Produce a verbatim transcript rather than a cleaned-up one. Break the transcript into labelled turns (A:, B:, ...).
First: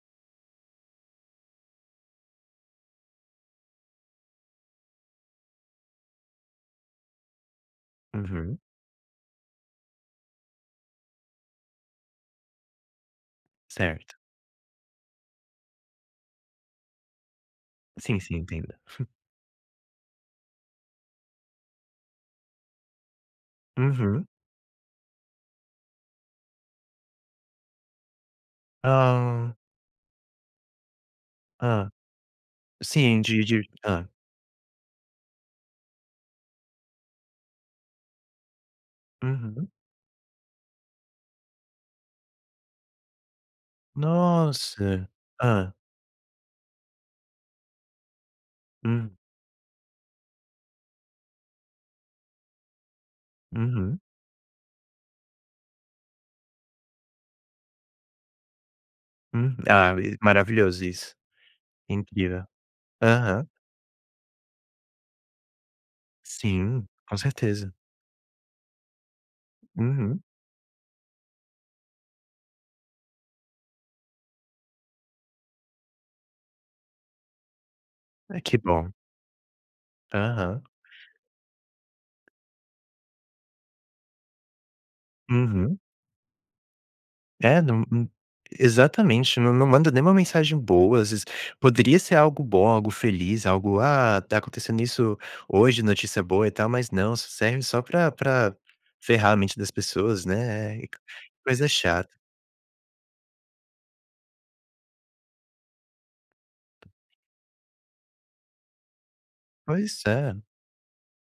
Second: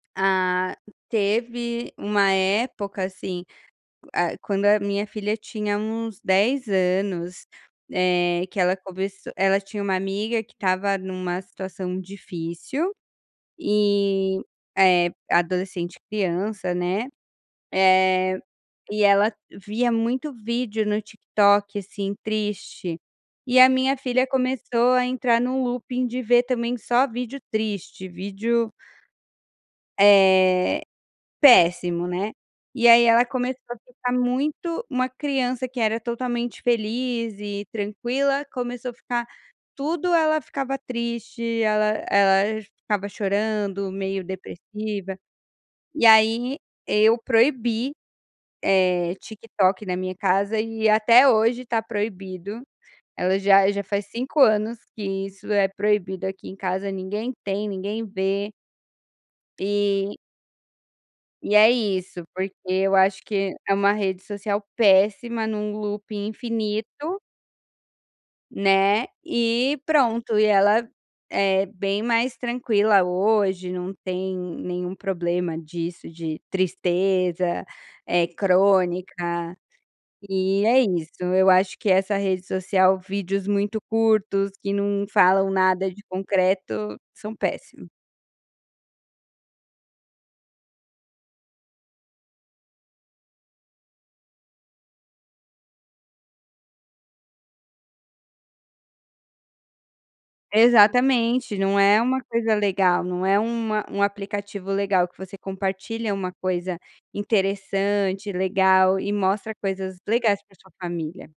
A: Ah, teve uma época, assim, ah quando a minha filha tinha uns dez anos, eh, que
B: Uhum.
A: ela começou ela tinha uma amiga que estava em uma situação difícil,
B: Certo.
A: eh eh, adolescente criança, né,
B: Sim, sim
A: eh,
B: entenda.
A: e ela via muito vídeo no TikTok assim triste, e a minha
B: Uhum.
A: filha começou a entrar no looping de ver também só vídeo triste, vídeo
B: Ah.
A: Eh,
B: Ah,
A: péssimo, né. E aí
B: sim
A: ela
B: sim,
A: começou
B: de
A: a
B: ah
A: ficar muito uma criança que era totalmente feliz e tranquila começou a ficar
B: Uhum.
A: tudo ela ficava triste, ela ela ficava chorando, meio
B: Nossa,
A: depressiva,
B: hã?
A: e aí eu proibi,
B: Hum.
A: eh, TikTok na minha casa e até hoje tá proibido, ela já já
B: Uhum.
A: faz cinco anos que isso é proibido aqui em casa ninguém tem, ninguém vê.
B: Uhum,
A: Ah,
B: ah
A: maravilhoso isso.
B: maravilhoso isso,
A: E é isso,
B: incrível.
A: porque eu acho
B: Aham.
A: que é uma rede social péssima em um looping
B: Sim, com
A: infinito
B: certeza.
A: Né, e
B: Uhum.
A: pronto, e ela é bem mais tranquila hoje, não tem nenhum problema disso de tristeza, é
B: Ah, que bom.
A: crônica, eh,
B: Aham.
A: é isso eu acho que essa rede social vídeos muito curtos que não falam
B: Uhum.
A: nada de concreto são
B: É, num
A: péssimo.
B: num exatamente, não não manda nem uma mensagem boa, às vezes, poderia ser algo bom, algo feliz, algo, "Ah, tá acontecendo isso hoje", notícia boa e tal mas não, só serve só pra pra ferrar a mente das pessoas, né,
A: Exatamente,
B: coisa
A: não é
B: chata.
A: uma coisa legal, não é um a um aplicativo legal que você compartilha uma coisa interessante, legal e mostra coisas
B: Pois é.
A: legais para sua família.